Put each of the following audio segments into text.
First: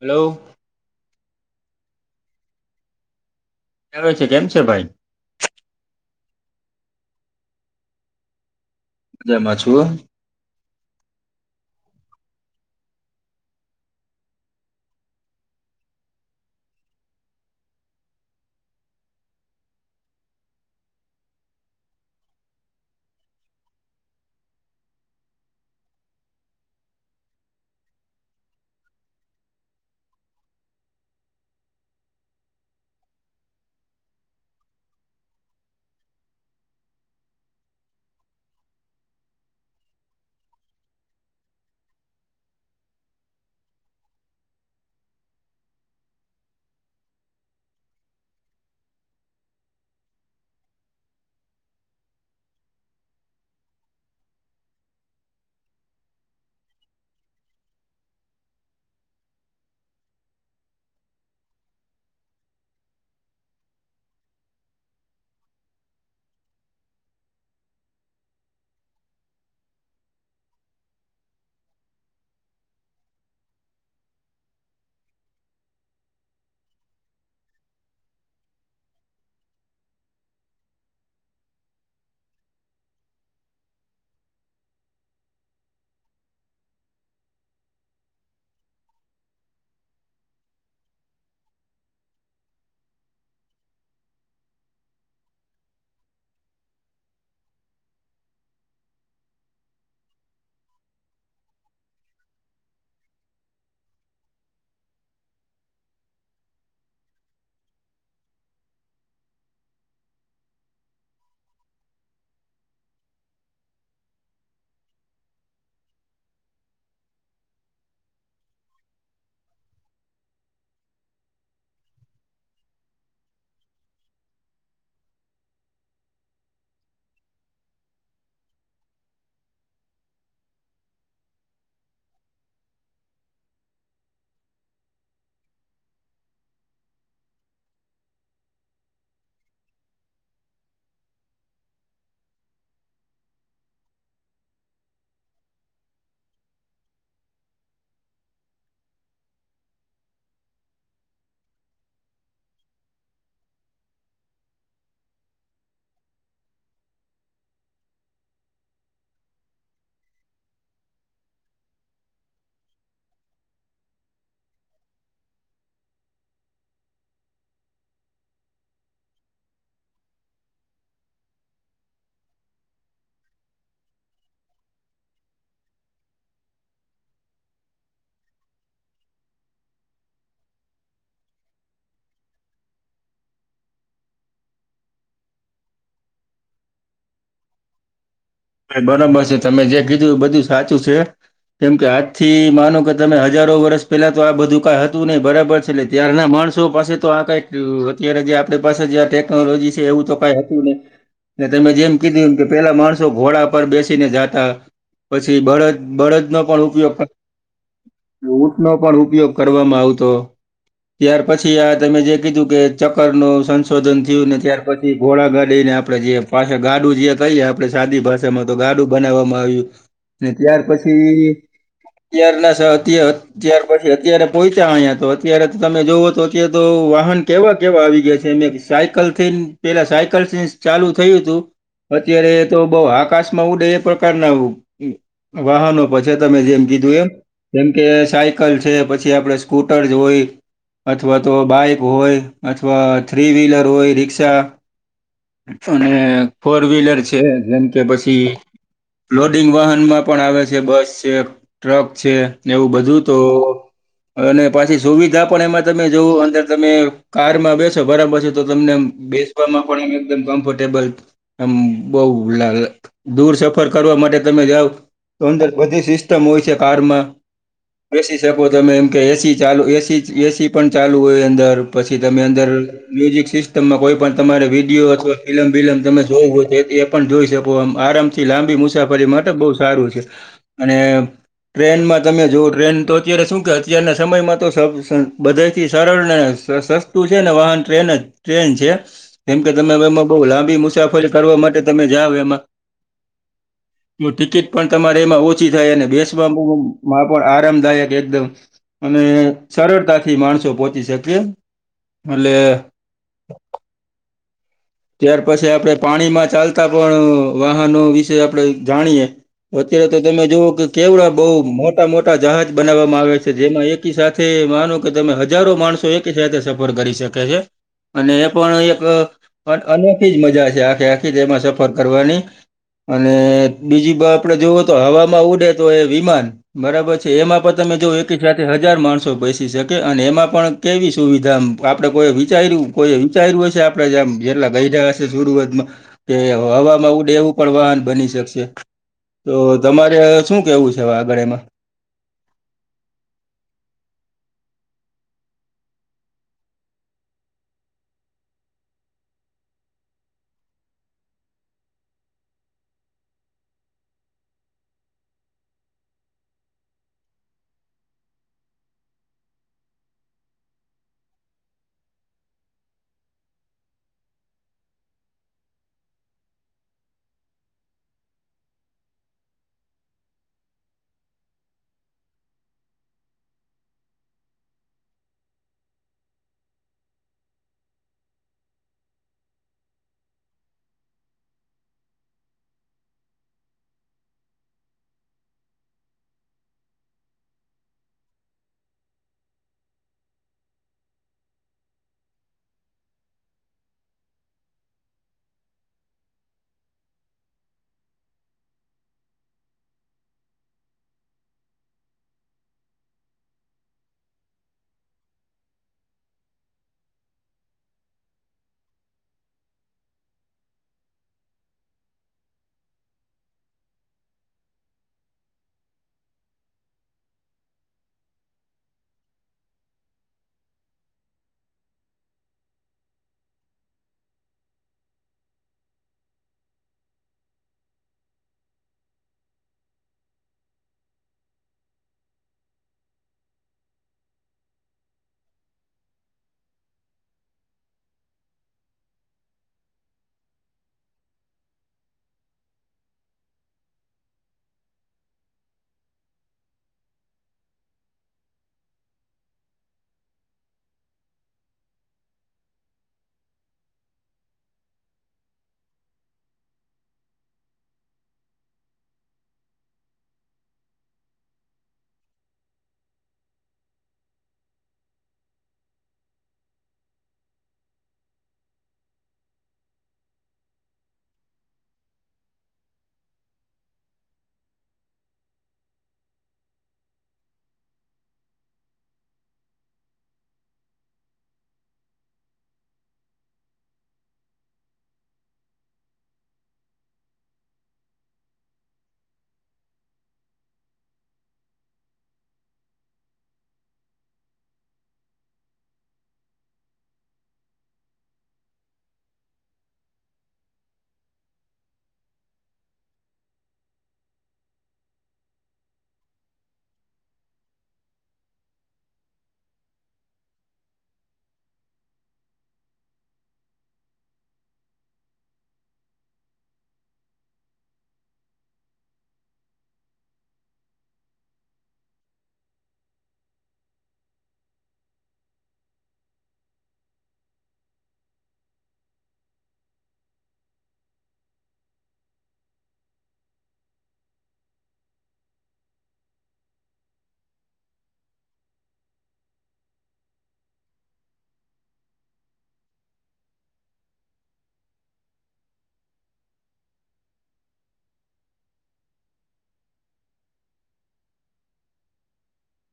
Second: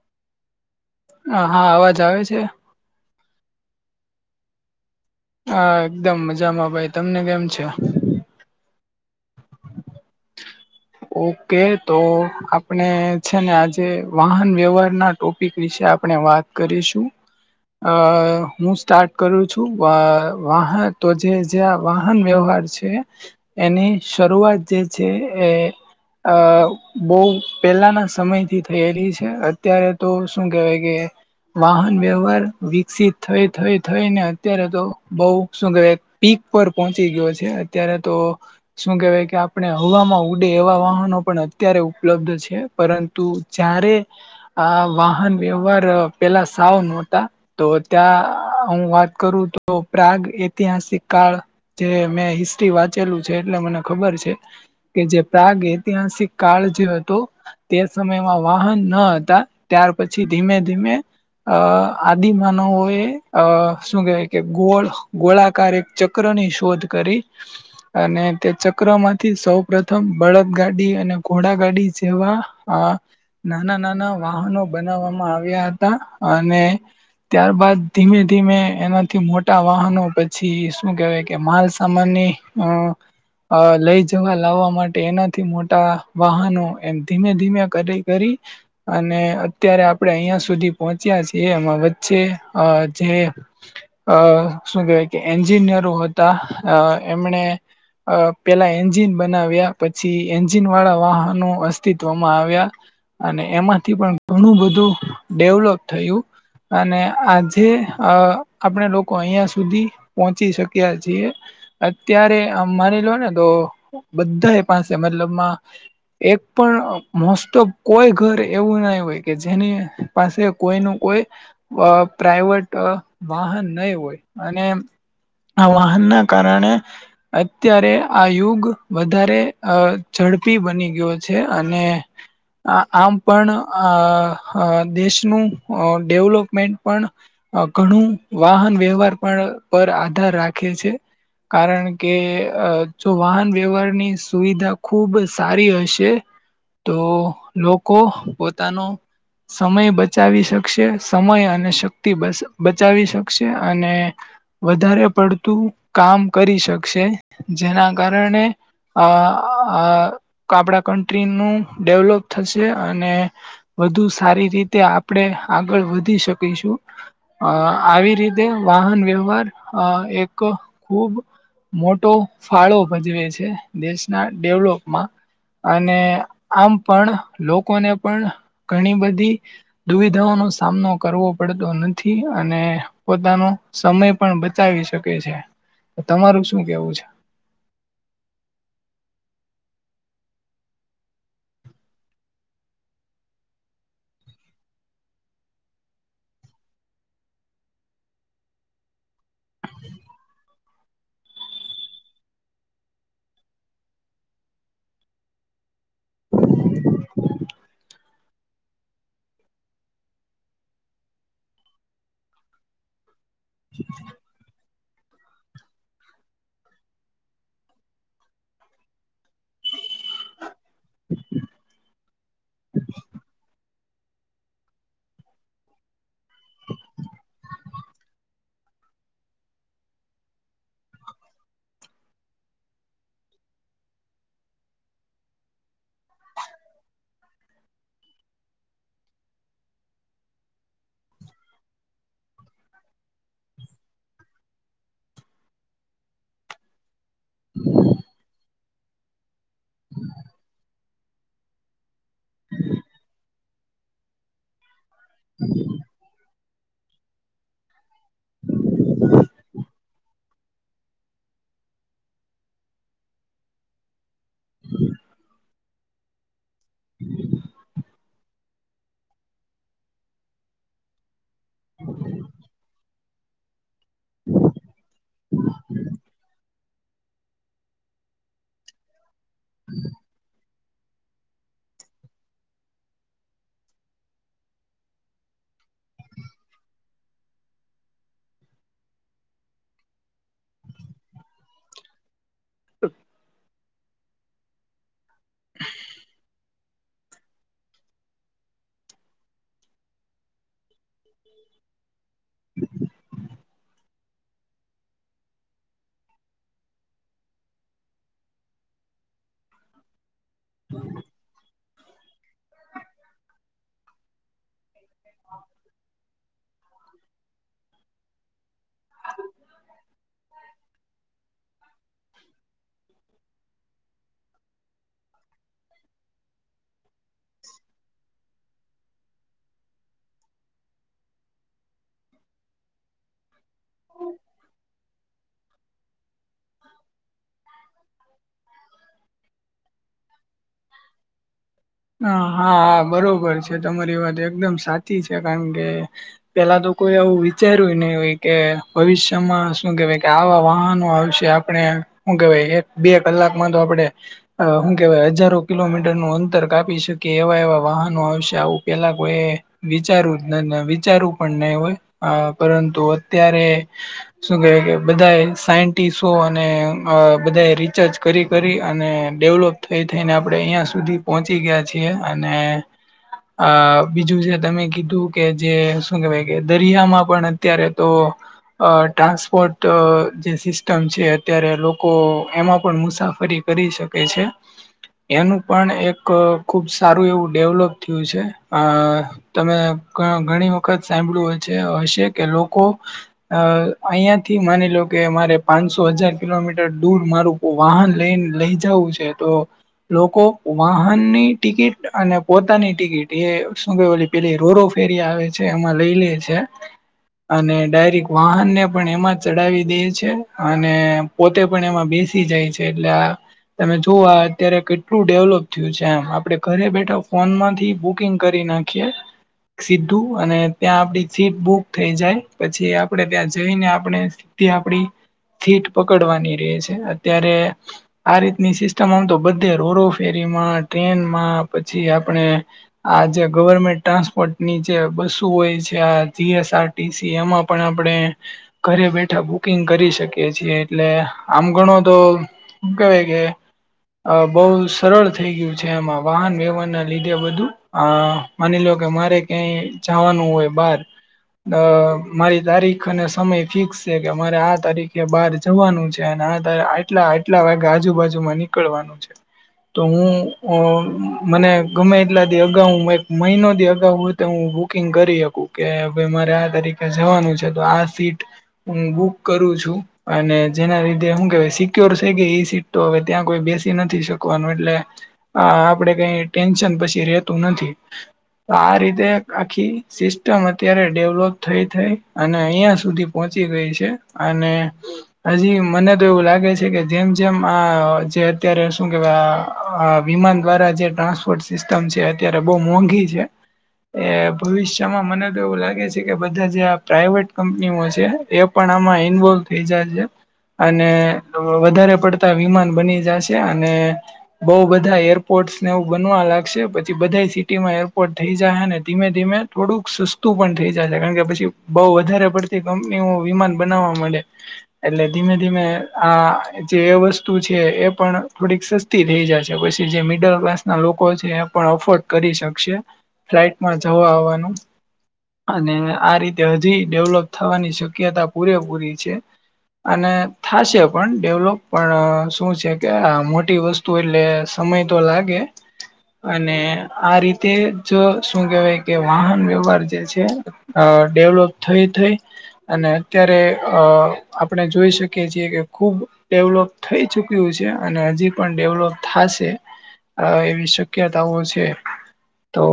Hello. હા હા અવાજ આવે છે. આવે છે કેમ છે ભાઈ હા એકદમ મજામાં ભાઈ તમને કેમ છે? મજામાં છું હા. ઓકે તો આપણે છે ને આજે વાહન વ્યવહારના ટોપિક વિશે આપણે વાત કરીશું અ હું સ્ટાર્ટ કરું છું અ વાહન તો જે જે વાહન વ્યવહાર છે એની શરૂઆત જે છે એ અ બઉ પેલાના સમયથી થયેલી છે અત્યારે તો શું કેહેવાય કે વાહન વ્યવહાર વિકસિત થઈ થઈ થઈ ને અત્યારે તો બોવ સુુ કેવાય પીક પર પહોંચી ગયો છે અત્યારે તો શું કેવાય કે આપણે હવામાં ઉડે એવા વાહનો પણ અત્યારે ઉપલબ્ધ છે પરંતુ જ્યારે આ વાહન વ્યવહાર પેલા સાવ નતા તો ત્યાં હું વાત કરું તો પ્રાગ ઐતિહાસિક કાળ જે મેં હિસ્ટ્રી વાંચેલું છે એટલે મને ખબર છે. કે જે પ્રાગ ઐતિહાસિક કાળ જે હતો તે સમયમાં વાહન ન હતા ત્યાર પછી ધીમે ધીમે અ આદિમાનવઓ અ શું કેહેવાય કે ગોળ ગોળાકારે ચક્રની શોધ કરી અને તે ચક્રમાં થી સૌ પ્રથમ બળદગાડી અને ઘોડા ગાડી જેવા આ નાના નાના વાહનો બનાવવામાં આવ્યા હતા અને ત્યાર બાદ ધીમે ધીમે એનાથી મોટા વાહનો પછી શું કેહેવાય કે માલસામાનની હ હ લઈ જા વા લાવવા માટે એનાથી મોટા વાહનો એમ ધીમે ધીમે કરી કરી અને અત્યારે આપણે અહિયાં સુધી પહોંચ્યા છીએ એમાં વચ્ચે અ જે અ શું કેહેવાય કે એન્જિનિયરો હતા અ એમણે અ પેલા એ જીન બનાવ્યા પછી એન્જિન વાળા વાહનો અસ્તિત્વમાં આવ્યા. અને એમાંથી પણ ઘણું બધું ડેવલોપ થયું. અને આજે અ આપણે લોકો અયા સુધી પહોંચી શક્યા છીએ અત્યારે આમ માની લો ને તો બધ્ધાએ પાસે મતલબમાં એક પણ મોસ્ટોફ કોઈ ઘર એવું નય હોય કે જેની પાસે કોઈનું કોઈ અ પ્રાઈવટ વાહન નઇ હોય અને આ વાહન ના કારણે અત્યારે આ યુગ વધારે અ ઝડપી બની ગ્યો છે. અને આ આમ પણ આઅ દેશનું ડેવલોપમેન્ટ પણ અ ઘણું વાહન વ્યવહાર પણ પર આધાર રાખે છે. કારણ કે અ જો વાહન વ્યવહારની સુવિધા ખુબ સારી હશે તો લોકો પોતાનો સમય બચાવી શકશે સમય અને શક્તિ બસ બચાવી શકશે અને વધારે પડતું કામ કરી શકશે જેના કારણે અ આ આપડા કન્ટ્રીનું ડેવલોપ થશે અને વધુ સારી રીતે આપણડે આગળ વધી શકીશું. અ આવી રીતે વાહન વ્યવહાર અ એક ખૂબ મોટો ફાળો ભજવે છે દેશના ડેવલોપમાં. અને આમ પણ લોકોને પણ ઘણી બધી દુવિધાઓનો સામનો કરવો પડતો નથી અને પોતાનો સમય પણ બચાવી શકે છે તો તમારું શું કેવું છે. એ બરાબર છે તમે જે કીધું એ બધું સાચું છે. કેમ કે આજથી માનો કે તમે હજારો વરસપેલા તો આ બધું કઈ હતું નહિ બરાબર છે એટલે ત્યાર ના માણસો પાસે તો આ કઈક અત્યારે જે આપણી પાસે જે આ ટેકનોલોજી છે એવું તો કઈ હતું નહી. અને તમે જેમ કીધું એમ કે પેલા માણ સો ઘોડા પર બેસીને જાતા પછી બળદ બળદનો પણ ઉપયોગ ક ઊંટ નો પણ ઉપયોગ કરવામાં આવતો. ત્યાર પછી આ તમે જે કીધું કે ચક્કર નો સં શોધન થ્યું ને ત્યાર પછી ઘોડાગાડીને આપડે જે પાછા ગાડું જે કહીએ આ પડે સાદી ભાષામાં તો ગાડું બનાવવામાં આવ્યું અને ત્યાર પછી ત્યારના [unintelligible] પછી અત્યારે પોહચ્યા આ્યા તો અત્યારે તો તમે જોઓ તો અત્યારે તો વાહન કેવા કેવા આવી ગ્યા છે ને સાયકલ થીન પેલા સાયકલથી ચાલુ થયું હતું અત્યારે તો બઉ હાકાશમાં ઉડે એ પ્રકારના વ ઉહ વાહનો પછે તમે જેમ કીધું એમ. જેમકે સાયકલ છે પછી આપડે સ્કૂટર જે હોય અથવા તો બાઈક હોય અથવા થ્રી વ્હીલર હોય રિક્ષા ફુલને ફોર વ્હીલર છે જેમ કે પછી લોડિંગ વાહનમાં પણ આવે છે બસ છે ટ્રક છે એવું બધું તો અને પાછી સુવિધા પણ એમાં તમે જોવો અંદર તમે કારમાં બેસો બરાબર છે તો તમને બેસવામાં પણ એમ એકદમ કમ્ફર્ટેબલ એમ બઉ લાગે દૂર સફર કરવા માટે તમે જાઓ તો અંદર બધી સિસ્ટમ હોય છે કારમાં. બેસી શકો, તમે એમ કે એસી ચાલુ એસી એસી પણ ચાલુ હોય અંદર. પછી તમે અંદર મ્યુઝિક સિસ્ટમમાં કોઈ પણ તમારે વિડીયો અથવા ફિલમ બિલમ તમે જોવું હોય તો પણ જોઈ શકો. આમ આરામથી લાંબી મુસાફરી મા તો બહુ સારું છે અને ટ્રેનમાં તમે જોઓ ટ્રેન તો અત્યારે શું કે અત્યારના સમયમાં તો બધાથી સરળને સસ્તું છે ને વાહન ટ્રેન જ ટ્રેન છે. કેમ કે તમે એમાં બઉ લાંબી મુસાફરી કરવા માટે તમે જાઓ એમાં. હ. તો ટિકિટ પણ તમારે એમાં ઓછી થાય અને બેસવામાં પણ આરામદાયક એકદમ અને સરળતાથી માણસો પોહોચી શકે, એટલે ત્યાર પછી આપણે પાણીમાં ચાલતા પણ વાહનો વિશે આપણે જાણીએ. અત્યારે તો તમે જોવ કે કેવડા બઉ મોટ મોટા -મોટા જહાજ બનાવવામાં આવે છે. જેમાં એકી સાથે માનો કે તમે હજારો માણસો એકી સાથે સફર કરી શક કે છે. અને એ પણ એક અનોખી જ મજા છે આખે આખી જ એમાં સફર કરવાની. અને બીજી બા આપણે જોવો તો હવામાં ઉડે તો એ વિમાન. બરાબર છે, એમાં પણ તમે કેઓ એકી સાથ થે હજાર માણસો બેસી શકે અને એમાં પણ કેવી સુવિધા આમ આપણે કોઈએ વિચાર્યું. કોઈએ વિચાર્યું હશે આપણે જેમ જેટલા ઘરડા [unintelligible] શરૂઆતમાં કે હવામાં ઉડે એવું પણ વાહન બની શકશે. તો તમારે હવે શું કેવું છે હવે આગળ એમાં. હ હા બરોબર છે, તમારી વાત એકદમ સાચી છે કારણ કે પેલાતો કોઈએ આવું વિચાર્યું નહિ હોય કે ભવિષ્યમાં શું કેવાય કે આવા વાહનો આવશે. આપણે શું કેવાય એક બે કલાકમાં તો આપડે અ હું કહેવાય હજારો કિલોમીટરનું અંતર કાપી શકે એવા -એવા વાહનો આવસે આવું પેલા કોઈએ વિચારું જ નન વિચારું પણ નહી હોય, પરંતુ અત્યારે શું કેવાય કે બધા સાયન્ટિસ્ટો અને બધા રિસર્ચ કરી -કરી અને ડેવલોપ થઈ -થઈને આપણે અહીંયા સુધી પહોંચી ગયા છીએ અને આ બીજુ જે તમે કીધું કે જે શું કેહેવાય કે દરિયામાં પણ અત્યારે તો અ ટ્રાન્સપોર્ટ જે સિસ્ટમ છે અત્યારે લોકો એમાં પણ મુસાફરી કરી શકે છે. એનું પણ એક અ ખૂબ સારું એવું ડેવલોપ થયું છે અ તમે ઘણી વખત સાંભળ્યું હ છે હશે કે લોકો અ અહિયાથી માની લો કે મારે પાંચસો હજાર કિલોમીટર દૂર મારું વાહન લઈન લઈ જવું છે તો લોકો વાહનની ટિકિટ અને પોતાની ટિકિટ એ શું કેવાય પેલી રોરોફેરીયા આવે છે. છે. એમાં લઈ લે છે. અને ડાયરેક વાહનને પણ એમાં ચડાવી દે છે. અને પોતે પણ એમાં બેસી જાય છે. એટલે આ તમે જોઓ અત્યારે કેટલું ડેવલોપ થીયું છે એમ. આપડે ઘરે બેઠા ફોનમાંથી બુકિંગ કરી નાખીએ. સીધું અને ત્યાં આપડી સીટ બુક થઈ જાય પછી આપણે ત્યાં જઈને આપણે ત્યાં આપડી સીટ પકડવાની રે છે. અત્યારે આ રીતની સિસ્ટમ આમ તો બધે રોરોફે તેમાં ટ્રેનમાં પછી આપણે આ જે ગવર્મેન્ટ ટ્રાન્સપોર્ટની ની જે બસો હોય છે આ G S R T C એમાં પણ આપણેે ઘરે બેઠા બુકિંગ કરી શકીએ છીએ એટલે આમ ગણોતો કેવાય કે અ બઉ સ સરળ થઈ ગયું છે આમાં વાહન વ્યવહારના લીધે બધું અં માની લ્યો કે મારે ક્યાંય જાવાનું હોય બાર અ મારી તારીખ અને સમય ફિક્સ છે કે મારે આ તારીખે બાર જવાનું છે અને આ તા આયટલા આયટલા વાગે આજુબાજુમાં નીકળવાનું છે. તો ઉં ઉં મને ગમે એટલા દિ અગાઉ એક મહિનો દિ અગાઉ કે ઉં બુકિંગ કરી હકું કે હવે મારે આ તારીખે જવાનું છે તો આ સીટ ઉં બુક કરું છું. અને જેના લીધે હું કેવાય સિક્યોર થઈ ગઈ એ સીટ તો હવે ત્યાં કોઈ બેસી નથી શકવાનું એટલે આ આપડે કંઈ ટેન્શન પછી રેતું નથી તો રીતે એક આખી સિસ્ટમ અત્યારે ડેવલોપ થઈ થઈ અને અઈયાં સુધી પહોંચી ગઈ છે અને અજી મને તો એવું લાગે છે કે જેમ જેમ આ જે અત્યારે શું કેવાય આ અ વિમાન દ્વારા જે ટ્રાન્સપોર્ટ સિસ્ટમ છે અત્યારે બઉ મોંઘી છે. એ ભવિષ્યમાં મને તો એવું લાગે છે કે બધા જે આ પ્રાાઈવેટ કંપનીઓ છે એ પણ આમાં ઇન્વોલ્વ થઈ જાજે અને વધારે પડતા વિમાન બની જાશે અને બઉ બધા એરપોર્ટ ને એવું બનવા લાગશે પછી બધાય સિટીમાં એરપોર્ટ થઈ જાહે ને ધીમે ધીમે થોડુંક સસ્તું પણ થઈ જાસે, કારણ કે પછી બઉ વધારે પડતી કંપનીઓ વિમાન બનાવવા માંડે એટલે ધીમે ધીમે આ જે એ વસ્તુ છે એ પણ થોડીક સસ્તી થઈ જાસે પછી જે મિડલ ક્લાસના લોકો છે એ પણ અફોર્ડ કરી શકશે ફ્લાઇટમાં જવા આવવાનું. અને આ રીતે હજી ડેવલોપ થવાની શક્યતા પૂરેપૂરી છે. અને થાશે પણ ડેવલોપ પણ શું છે કે આ મોટી વસ્ તુ એટલે સમય તો લાગે અને આ રીતે જો શું કેહવાય કે વાહન વ્યવહાર જે છે અ ડેવલોપ થઈ થઈ અને અત્યારે અ આપડે જોઈ શકીએ છીએ કે ખુબ ડેવલોપ થઈ ચુક્યું છે અને હજી પણ ડેવલોપ થાશે હા એવી શક્યતાઓ છે. તો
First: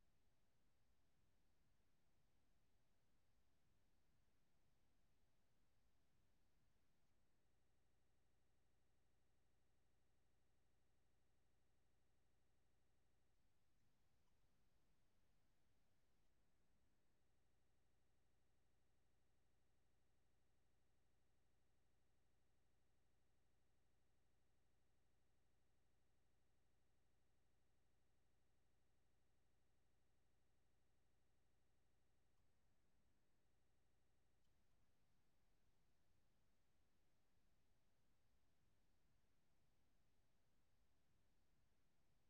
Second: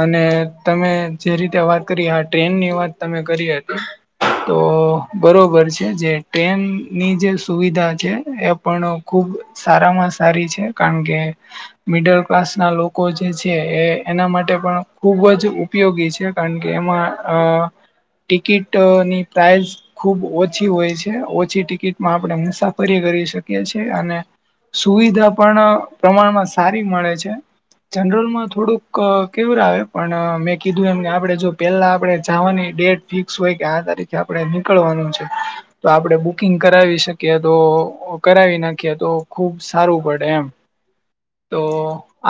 અને તમે જે રીતે વાત કરી આ ટ્રેનની વાત તમે કરી હતી તો બરોબર છે જે ટ્રેનની જે સુવિધા છે એ પણ ખુબ સારામાં સારી છે કાણ કે મિડલ ક્લાસના લોકો જે છે એ એના માટે પણ ખુબ જ ઉ પયોગી છે કાણ કે અ એમાં ટિકિટની પ્રાઇસ ખુબ ઓછી હોય છે ઓછી ટિકિટમાં આપણે મુસાફરી કરી શકીએ છે અને સુવિધા પણ પ્રમાણમાં સારી મળે છે. જનરલમાં થોડુંક કેવું આવે પણ મેં કીધું એમ કે આપડે જો પેલા આપડે જાવાની ડેટ ફિક્સ હોય કે આ તારીખે આપડે નીકળવાનું છે. તો આપડે બુકિંગ કરાવી શકીએ તો કરાવી નાખીએ તો ખુબ સારું પડે એમ તો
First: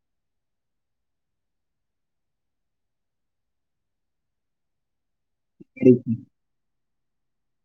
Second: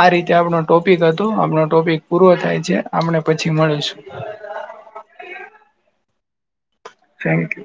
આ રીતે આપણો ટોપિક હતો આપનો ટોપિક પૂરો થાય છે આપણે પછી મળીશું. હમ હમ થેન્ક યુ.